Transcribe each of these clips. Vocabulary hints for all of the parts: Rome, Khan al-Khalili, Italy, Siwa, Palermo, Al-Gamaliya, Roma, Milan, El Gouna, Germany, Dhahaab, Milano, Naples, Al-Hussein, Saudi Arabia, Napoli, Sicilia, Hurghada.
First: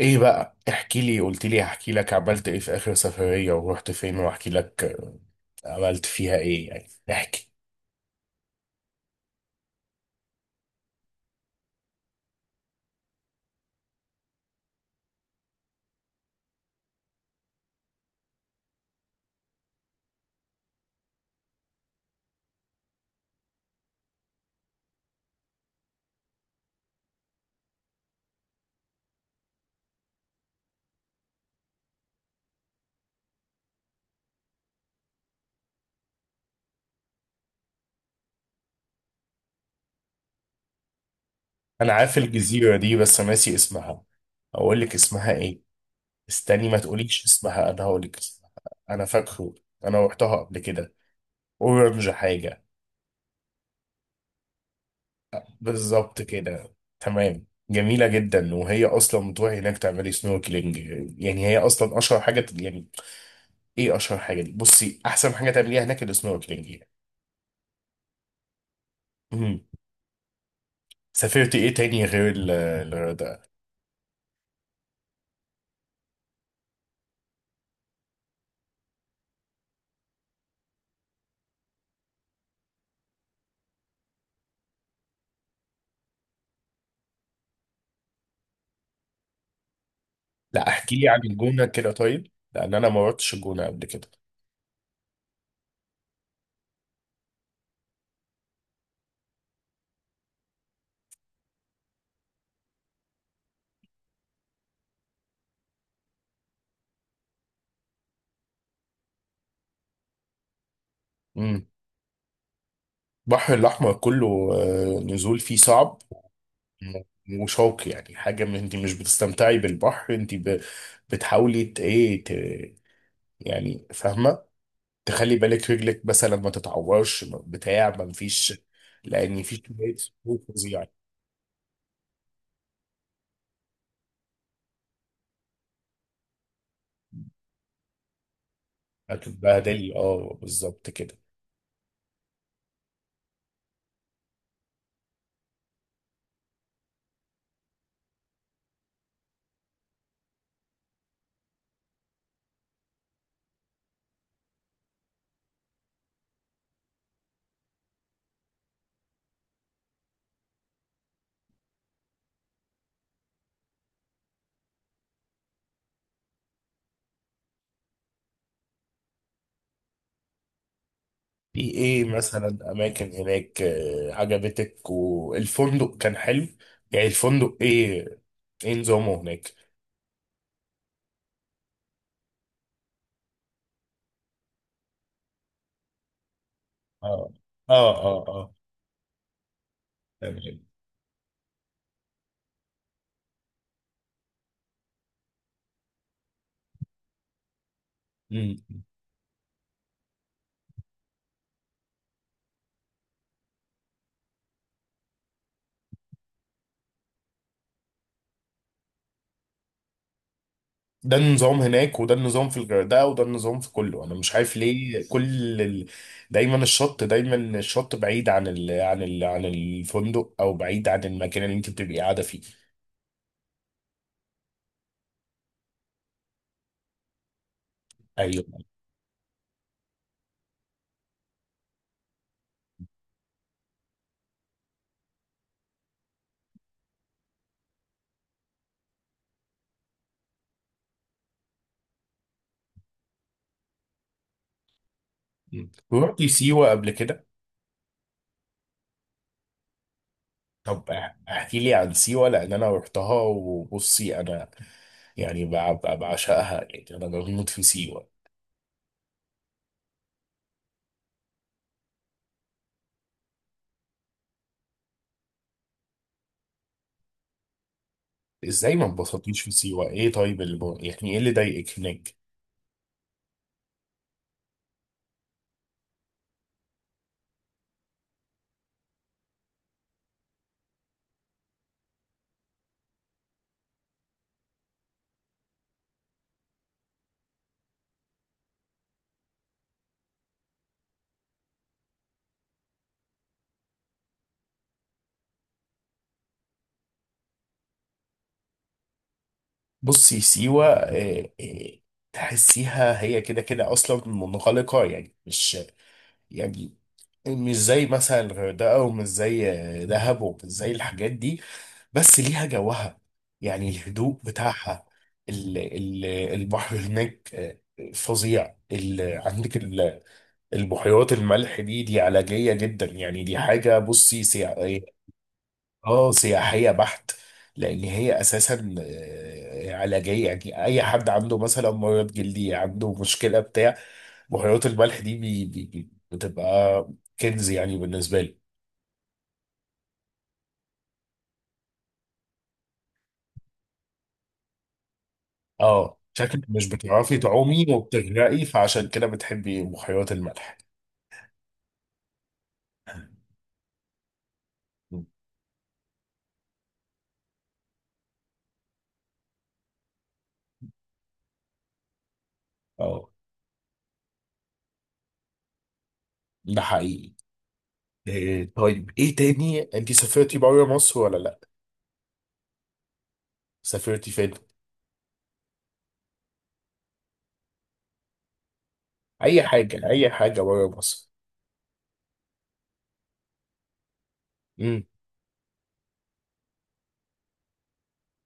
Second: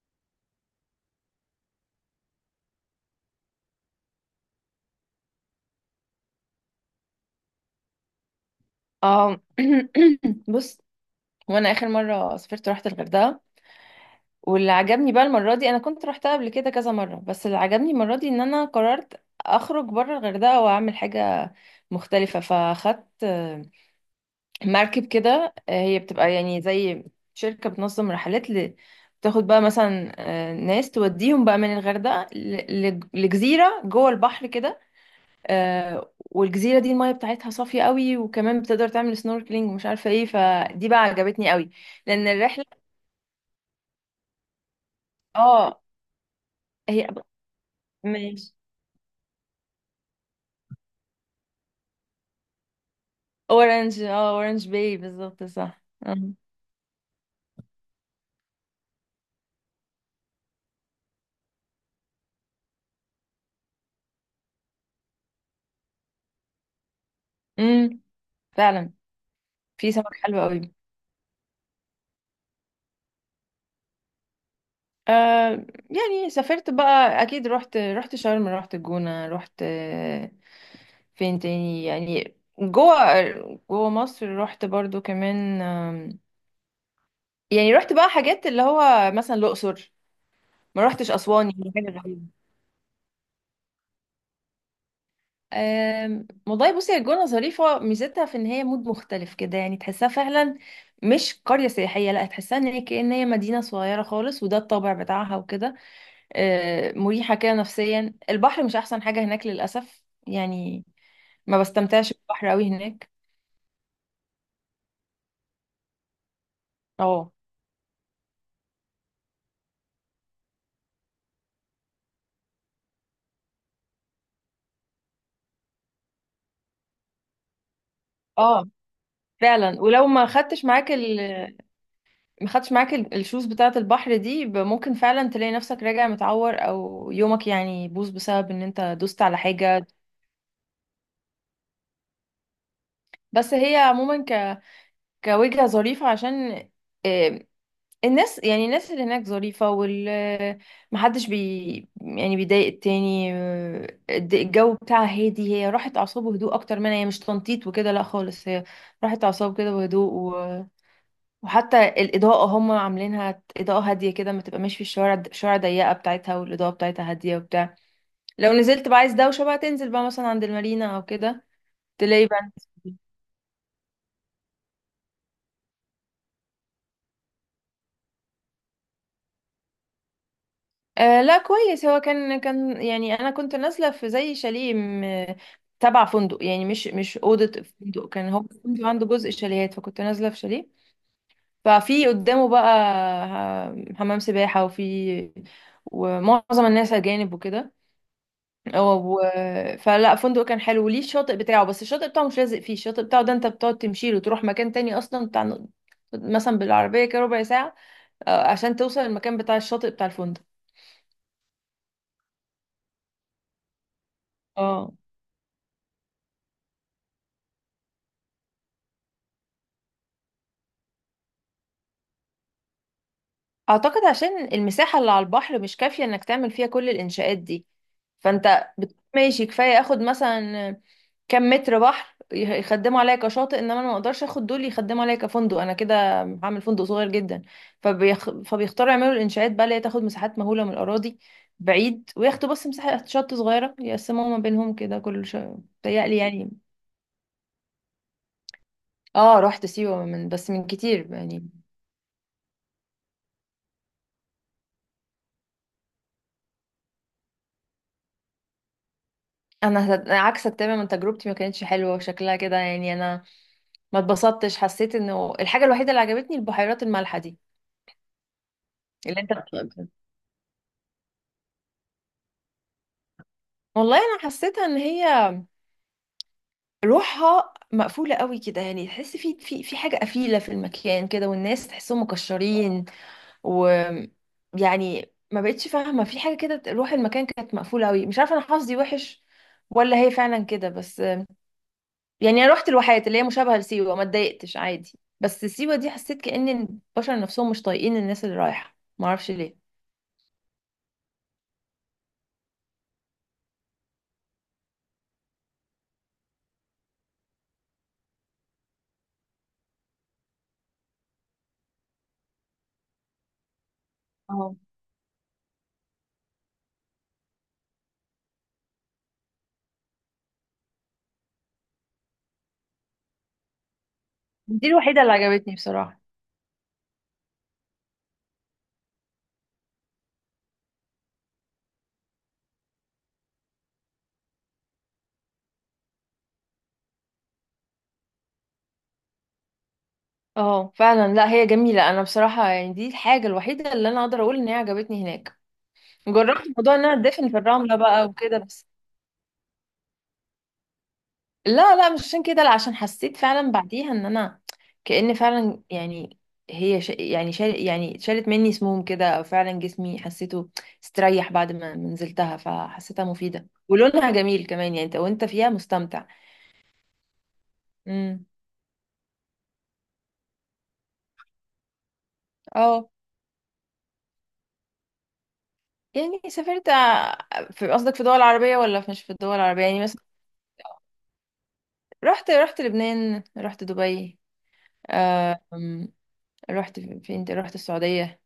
ايه بقى، احكي لي. قلت لي هحكي لك عملت ايه في اخر سفرية ورحت فين واحكي لك. عملت فيها ايه يعني؟ احكي. اه. بص. وانا اخر مره سافرت رحت الغردقه. واللي عجبني بقى المره دي، انا كنت رحتها قبل كده كذا مره، بس اللي عجبني المره دي ان انا قررت اخرج بره الغردقه واعمل حاجه مختلفه. فاخدت مركب كده. هي بتبقى يعني زي شركه بتنظم رحلات. بتاخد بقى مثلا، ناس توديهم بقى من الغردقه. لجزيره جوه البحر كده. والجزيرة دي المية بتاعتها صافية قوي، وكمان بتقدر تعمل سنوركلينج ومش عارفة ايه، فدي بقى عجبتني قوي. انا عارف لأن الرحلة. الجزيرة دي بس ناسي اسمها. اقول لك اسمها ايه؟ اه. استني ما هي. تقوليش اسمها، انا هقول لك اسمها. ماشي. انا فاكره، انا رحتها قبل كده. اورنج حاجة. اورنج باي بالظبط، صح. بالظبط كده، تمام. جميلة جدا، وهي اصلا بتروحي هناك تعملي سنوركلينج. يعني هي اصلا اشهر حاجة يعني. ايه اشهر حاجة دي؟ بصي، احسن حاجة تعمليها هناك السنوركلينج امم فعلا، يعني. في سمك حلو قوي. سافرت ايه تاني غير الغردقة؟ آه يعني سافرت بقى اكيد، رحت شرم، رحت الجونة، رحت فين تاني؟ يعني جوه مصر رحت برضو كمان، يعني رحت بقى حاجات اللي هو مثلا الأقصر. لا، ما احكي لي رحتش عن اسوان، الجونة يعني كده حاجه غريبه. طيب، لان انا ما رحتش الجونة قبل كده. والله بصي، هي الجونه ظريفه، ميزتها في ان هي مود مختلف كده يعني تحسها فعلا، مش قريه سياحيه، لا، تحسها ان هي كأن هي مدينه صغيره خالص، وده الطابع بتاعها وكده. مريحه كده نفسيا، البحر مش احسن حاجه هناك للاسف يعني. ما امم. بستمتعش بالبحر قوي هناك. البحر الاحمر كله، نزول فيه صعب. اه، وشوك يعني، حاجة. من انت مش بتستمتعي بالبحر، انت بتحاولي ايه يعني فاهمة، تخلي بالك رجلك مثلا ما تتعورش، بتاع، ما مفيش. اه، لان في فعلا. كمية ولو صخور فظيعة. ما خدتش معاك الشوز بتاعه البحر دي، ممكن فعلا تلاقي نفسك راجع متعور، او يومك يعني يبوظ بسبب ان انت دوست على حاجه. هتتبهدلي، اه بالظبط كده. بس هي عموما كوجهة ظريفة، عشان آه، الناس، يعني الناس اللي هناك ظريفة، محدش يعني بيضايق التاني، الجو بتاعها هادي، هي راحت أعصاب وهدوء أكتر، منها هي مش تنطيط وكده، لا خالص، هي راحت أعصاب كده وهدوء. وحتى الإضاءة هم عاملينها إضاءة هادية كده، ما تبقى ماشي في الشوارع، الشوارع ضيقة بتاعتها، والإضاءة بتاعتها هادية وبتاع. لو نزلت بقى عايز دوشة، بقى تنزل بقى مثلا عند المارينا أو كده. في ايه تلاقي بقى. مثلا اماكن هناك عجبتك؟ والفندق كان حلو؟ يعني الفندق ايه؟ ايه نظامه هناك؟ آه، لا كويس، هو كان يعني انا كنت نازله في زي شاليه تبع فندق، يعني مش اه اوضه اه فندق، اه كان هو اه، الفندق عنده جزء شاليهات، فكنت نازله في تمام. شاليه. ففي قدامه بقى حمام سباحه، ومعظم الناس اجانب وكده مم. و... فلا، فندق كان حلو وليه الشاطئ بتاعه، بس الشاطئ بتاعه مش لازق فيه، الشاطئ بتاعه ده انت بتقعد تمشي له تروح مكان تاني اصلا بتاع، مثلا بالعربيه كده ربع ساعه، عشان توصل المكان بتاع الشاطئ بتاع الفندق. ده النظام هناك، وده النظام في الغردقه، وده النظام في كله. انا مش عارف اه، ليه. دايما الشط، دايما الشط بعيد عن الفندق، او بعيد عن المكان اللي انت بتبقي قاعده فيه. اعتقد عشان المساحة اللي على البحر مش كافية انك تعمل فيها كل الانشاءات دي. ايوه. فانت ماشي، كفاية اخد مثلا كم متر بحر يخدموا عليا كشاطئ، انما انا ما اقدرش اخد دول يخدموا عليا كفندق، انا كده هعمل فندق صغير جدا. فبيختاروا يعملوا الانشاءات بقى اللي هي تاخد مساحات مهولة من الاراضي بعيد، وياخدوا بس مساحة شط صغيرة يقسموها ما بينهم كده كل شيء. مم. بيتهيألي رحتي يعني. سيوه قبل كده؟ اه، رحت سيوة بس من طب كتير يعني. احكي لي عن سيوه، لان انا رحتها، وبصي انا يعني بعشقها يعني، انا بموت في سيوه. أنا عكسك تماما، تجربتي ما كانتش حلوة وشكلها كده يعني، انا ما اتبسطتش، حسيت انه الحاجه الوحيده اللي عجبتني البحيرات المالحه دي ازاي ما اللي انت انبسطتيش في بتقولها. سيوه؟ ايه طيب اللي يعني ايه اللي ضايقك هناك؟ والله انا حسيتها ان هي روحها مقفوله قوي كده، يعني تحس في حاجه قفيله في المكان كده، والناس تحسهم مكشرين، و يعني ما بقتش فاهمه في حاجه كده، روح المكان كانت مقفوله قوي، مش عارفه انا حظي وحش ولا هي فعلا كده، بس يعني انا رحت الواحات اللي هي مشابهه لسيوه ما اتضايقتش عادي، بس سيوه دي حسيت كأن البشر نفسهم مش طايقين الناس اللي رايحه، ما اعرفش ليه. بصي، سيوه إيه إيه، تحسيها هي كده كده اصلا منغلقه، يعني مش يعني مش زي مثلا الغردقه، ومش زي دهب، ومش زي الحاجات دي. بس ليها جوها، يعني الهدوء بتاعها. البحر هناك فظيع. عندك البحيرات الملح دي، دي علاجية جدا. يعني دي حاجة بصي دي سياحية. الوحيدة اللي عجبتني بصراحة. اه، سياحية بحت. لأن هي أساسا علاجية. يعني أي حد عنده مثلا مرض جلدي، عنده مشكلة، بتاع، بحيرات الملح دي بي بي بي بتبقى كنز يعني بالنسبة لي. اه، فعلا، لا هي جميلة، انا بصراحة يعني دي الحاجة الوحيدة اللي انا اقدر اقول ان هي عجبتني هناك. اه شكلك جربت مش موضوع ان انا بتعرفي ادفن في تعومي الرملة بقى وكده وبتغرقي، بس. فعشان كده بتحبي بحيرات الملح. لا، لا، مش عشان كده، لا، عشان حسيت فعلا بعديها ان انا كأن فعلا يعني، هي يعني يعني شالت مني سموم كده، او فعلا جسمي حسيته استريح بعد ما نزلتها، فحسيتها اه، مفيدة ولونها جميل كمان، يعني انت وانت فيها مستمتع. ده حقيقي. امم. إيه طيب ايه تاني؟ انت سافرتي بره مصر ولا لا؟ اه. سافرتي فين؟ يعني سافرت. في قصدك في دول عربية ولا مش في الدول اي العربية، يعني حاجه، مثلا؟ اي حاجه بره مصر. رحت لبنان، رحت دبي، امم. آم، رحت فين تاني؟ رحت السعودية،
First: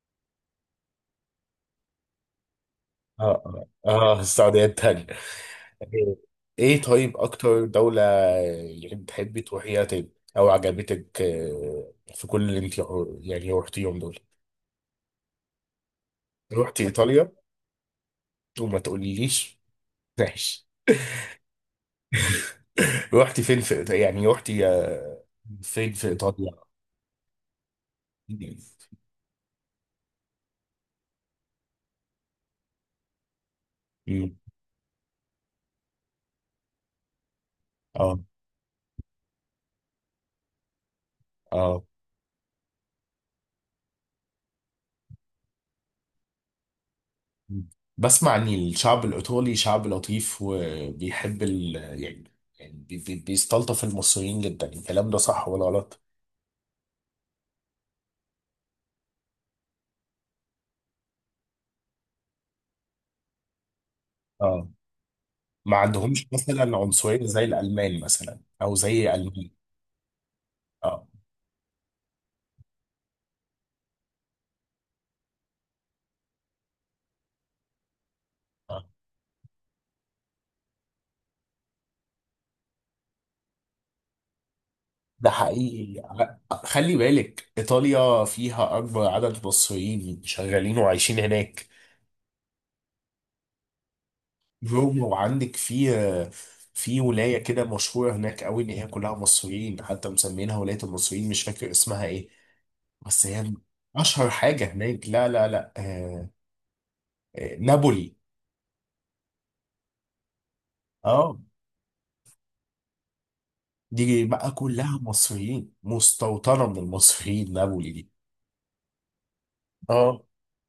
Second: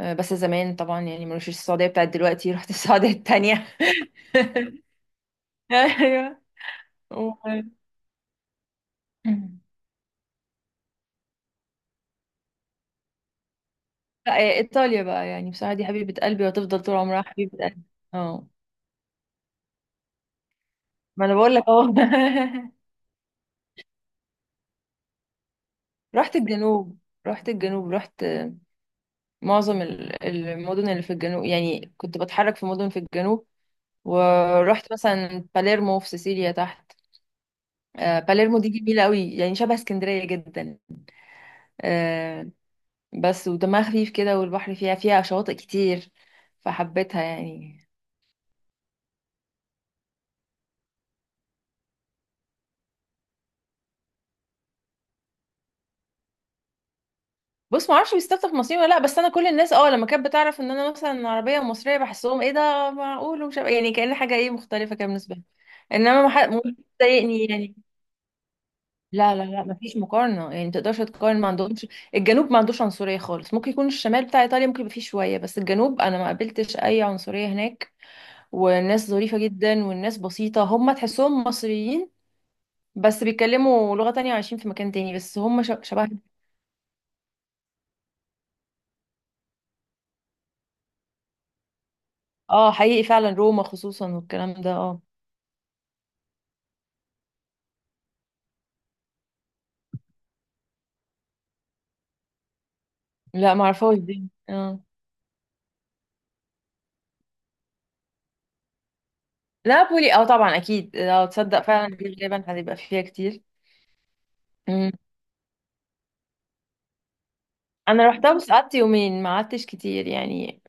بس زمان طبعا يعني، مش السعودية بتاعت دلوقتي، رحت السعودية اه التانية. اه اه، السعوديه التانية. ايه ايوه إيه طيب و- اكتر دوله يعني بتحبي تروحيها تاني، او عجبتك في كل اللي انت يعني رحتيهم دول؟ لا، ايطاليا بقى، يعني بصراحة دي حبيبة قلبي، وهتفضل رحتي طول عمرها ايطاليا حبيبة قلبي. اه، وما تقوليليش؟ ماشي. ما انا بقول لك اهو. رحتي فين في يعني رحتي فين في رحت ايطاليا؟ الجنوب رحت الجنوب، رحت معظم المدن اللي في الجنوب، يعني كنت بتحرك في مدن في الجنوب، مم. ورحت مثلا باليرمو في سيسيليا تحت. اه باليرمو دي جميلة قوي، يعني شبه اسكندرية جدا، اه. آه، بس ودمها خفيف كده، والبحر فيها شواطئ كتير، فحبيتها يعني. بسمع ان الشعب الايطالي شعب لطيف وبيحب ال، يعني، يعني بيستلطف المصريين جدا. الكلام ده صح ولا غلط؟ بص، ما اعرفش بيستفتح في مصريين ولا لا، بس انا كل الناس لما كانت بتعرف ان انا مثلا عربيه ومصريه بحسهم ايه ده معقول، ومش يعني كأن حاجه ايه اه. مختلفه كده بالنسبه لي، ما انما عندهمش ما حد ممكن مثلا عنصرية زي تضايقني يعني. الالمان مثلا او زي لا، لا، المانيا؟ لا، مفيش مقارنة، يعني متقدرش اه. تقارن، ما عندهمش. الجنوب ما عندوش عنصرية خالص، ممكن يكون الشمال بتاع إيطاليا ممكن يبقى فيه شوية، بس الجنوب أنا ما قابلتش أي عنصرية هناك، آه. والناس ظريفة جدا، والناس بسيطة، هم تحسهم مصريين، بس بيتكلموا لغة تانية وعايشين في مكان تاني، ده بس هم حقيقي. شبه. خلي بالك ايطاليا فيها اكبر عدد مصريين شغالين وعايشين هناك. اه، حقيقي فعلا، روما خصوصا، والكلام ده، اه. روما، وعندك في، في ولاية كده مشهورة هناك قوي ان هي كلها مصريين، حتى مسمينها ولاية المصريين. مش فاكر اسمها ايه، بس هي لا، معرفهاش دي، اشهر حاجه اه. هناك. لا لا لا، آه، آه، نابولي. نابولي، اه، طبعا أكيد، لو اه، تصدق فعلا دي غالبا هتبقى فيها كتير. دي بقى مم. كلها مصريين، مستوطنه من المصريين نابولي أنا دي. روحتها بس قعدت يومين، ما قعدتش كتير اه يعني.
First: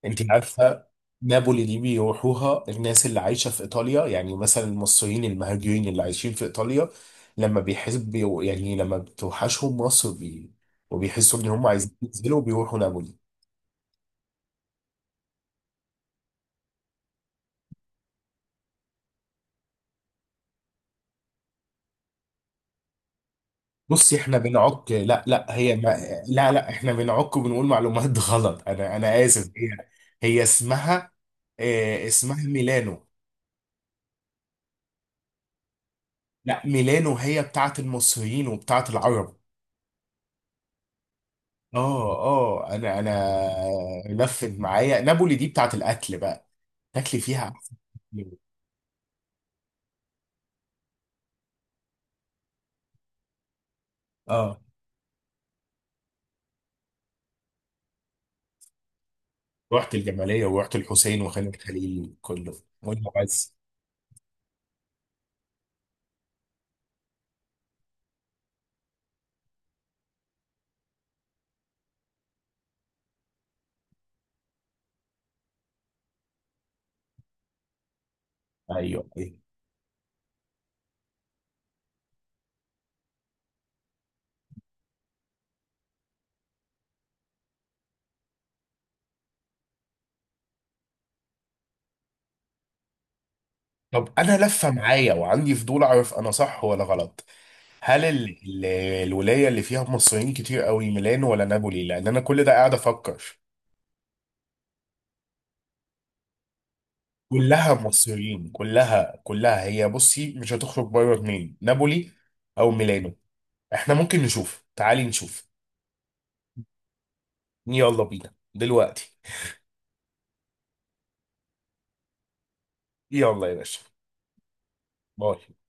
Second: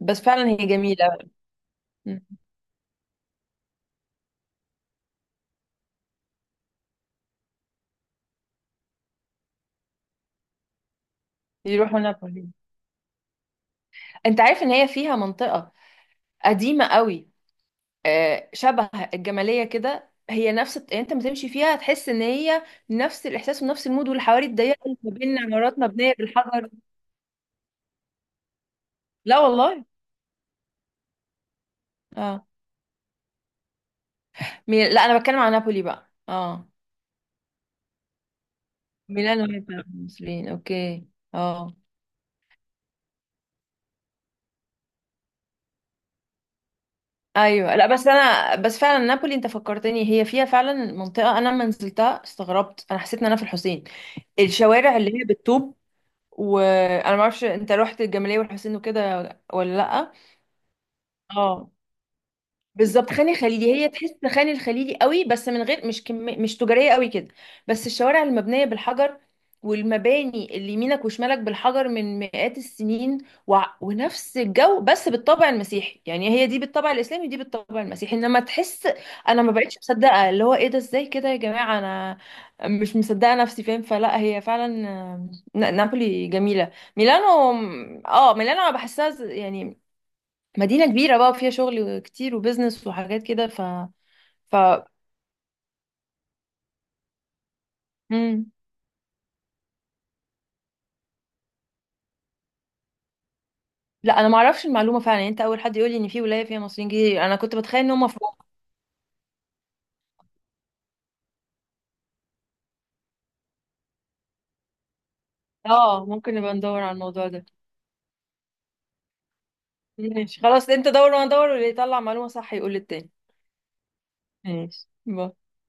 بس انت فعلا هي عارفه، جميلة. نابولي دي بيروحوها الناس اللي عايشه في ايطاليا، يعني مثلا المصريين المهاجرين اللي عايشين في ايطاليا، لما بيحسوا، يعني لما بتوحشهم مصر بي، وبيحسوا ان هم عايزين يروحوا ينزلوا، نابولي. بيروحوا نابولي. انت عارف ان هي فيها منطقة قديمة قوي، شبه الجمالية كده، هي نفس يعني، انت ما تمشي فيها تحس ان هي نفس الاحساس ونفس المود، بصي احنا والحواري الضيقة بنعك، اللي ما لا بين لا هي عمارات ما... مبنية لا لا بالحجر. احنا بنعك وبنقول معلومات غلط. انا، انا لا اسف. هي، والله. هي اسمها، اه اسمها اه، ميلانو. لا، انا بتكلم عن نابولي بقى، لا، اه. ميلانو هي بتاعت المصريين وبتاعت العرب. ميلانو هي بتاعت المصريين، اوكي، اه. اه اه، انا لفت معايا نابولي دي بتاعت الاكل بقى، تاكلي فيها ايوه، أحسن. لا بس انا بس فعلا نابولي انت فكرتني، هي فيها فعلا منطقه، انا لما نزلتها استغربت، انا حسيت ان انا في الحسين، اه الشوارع اللي هي بالطوب، وانا ما اعرفش انت رحت الجمالية والحسين وكده ولا رحت لا؟ الجمالية ورحت الحسين وخان اه، الخليل كله. بالظبط خان والمعز. الخليلي، هي تحس خان الخليلي قوي، بس من غير، مش مش تجارية قوي كده، بس الشوارع المبنية بالحجر، والمباني اللي يمينك وشمالك بالحجر من مئات السنين و... ونفس الجو بس بالطابع المسيحي، يعني هي دي بالطابع الإسلامي ودي بالطابع المسيحي، انما تحس. ايوه ايوه. انا ما بقتش مصدقة، اللي هو ايه ده ازاي كده يا جماعة، انا مش مصدقة نفسي، فاهم؟ فلا هي فعلا، نابولي جميلة. ميلانو. اه، ميلانو انا بحسها يعني مدينة كبيرة بقى فيها شغل كتير وبزنس وحاجات كده ف طب انا ف لفه معايا وعندي فضول اعرف انا صح ولا غلط. هل مم. ال... الولايه اللي فيها مصريين كتير قوي ميلان ولا نابولي؟ لان انا كل ده قاعد افكر. لا، انا ما اعرفش المعلومة فعلا، يعني انت اول حد يقول لي ان في ولاية فيها مصريين كتير، انا كنت كلها بتخيل ان هم في. مصريين، كلها كلها. هي بصي مش هتخرج بره اتنين، نابولي او ميلانو. احنا ممكن نشوف، تعالي نشوف. اه، ممكن نبقى ندور على الموضوع ده. يلا بينا دلوقتي. ماشي خلاص، انت دور وانا ادور، واللي يطلع معلومة صح يقول للتاني. يلا يا باشا. ماشي. باي. باي.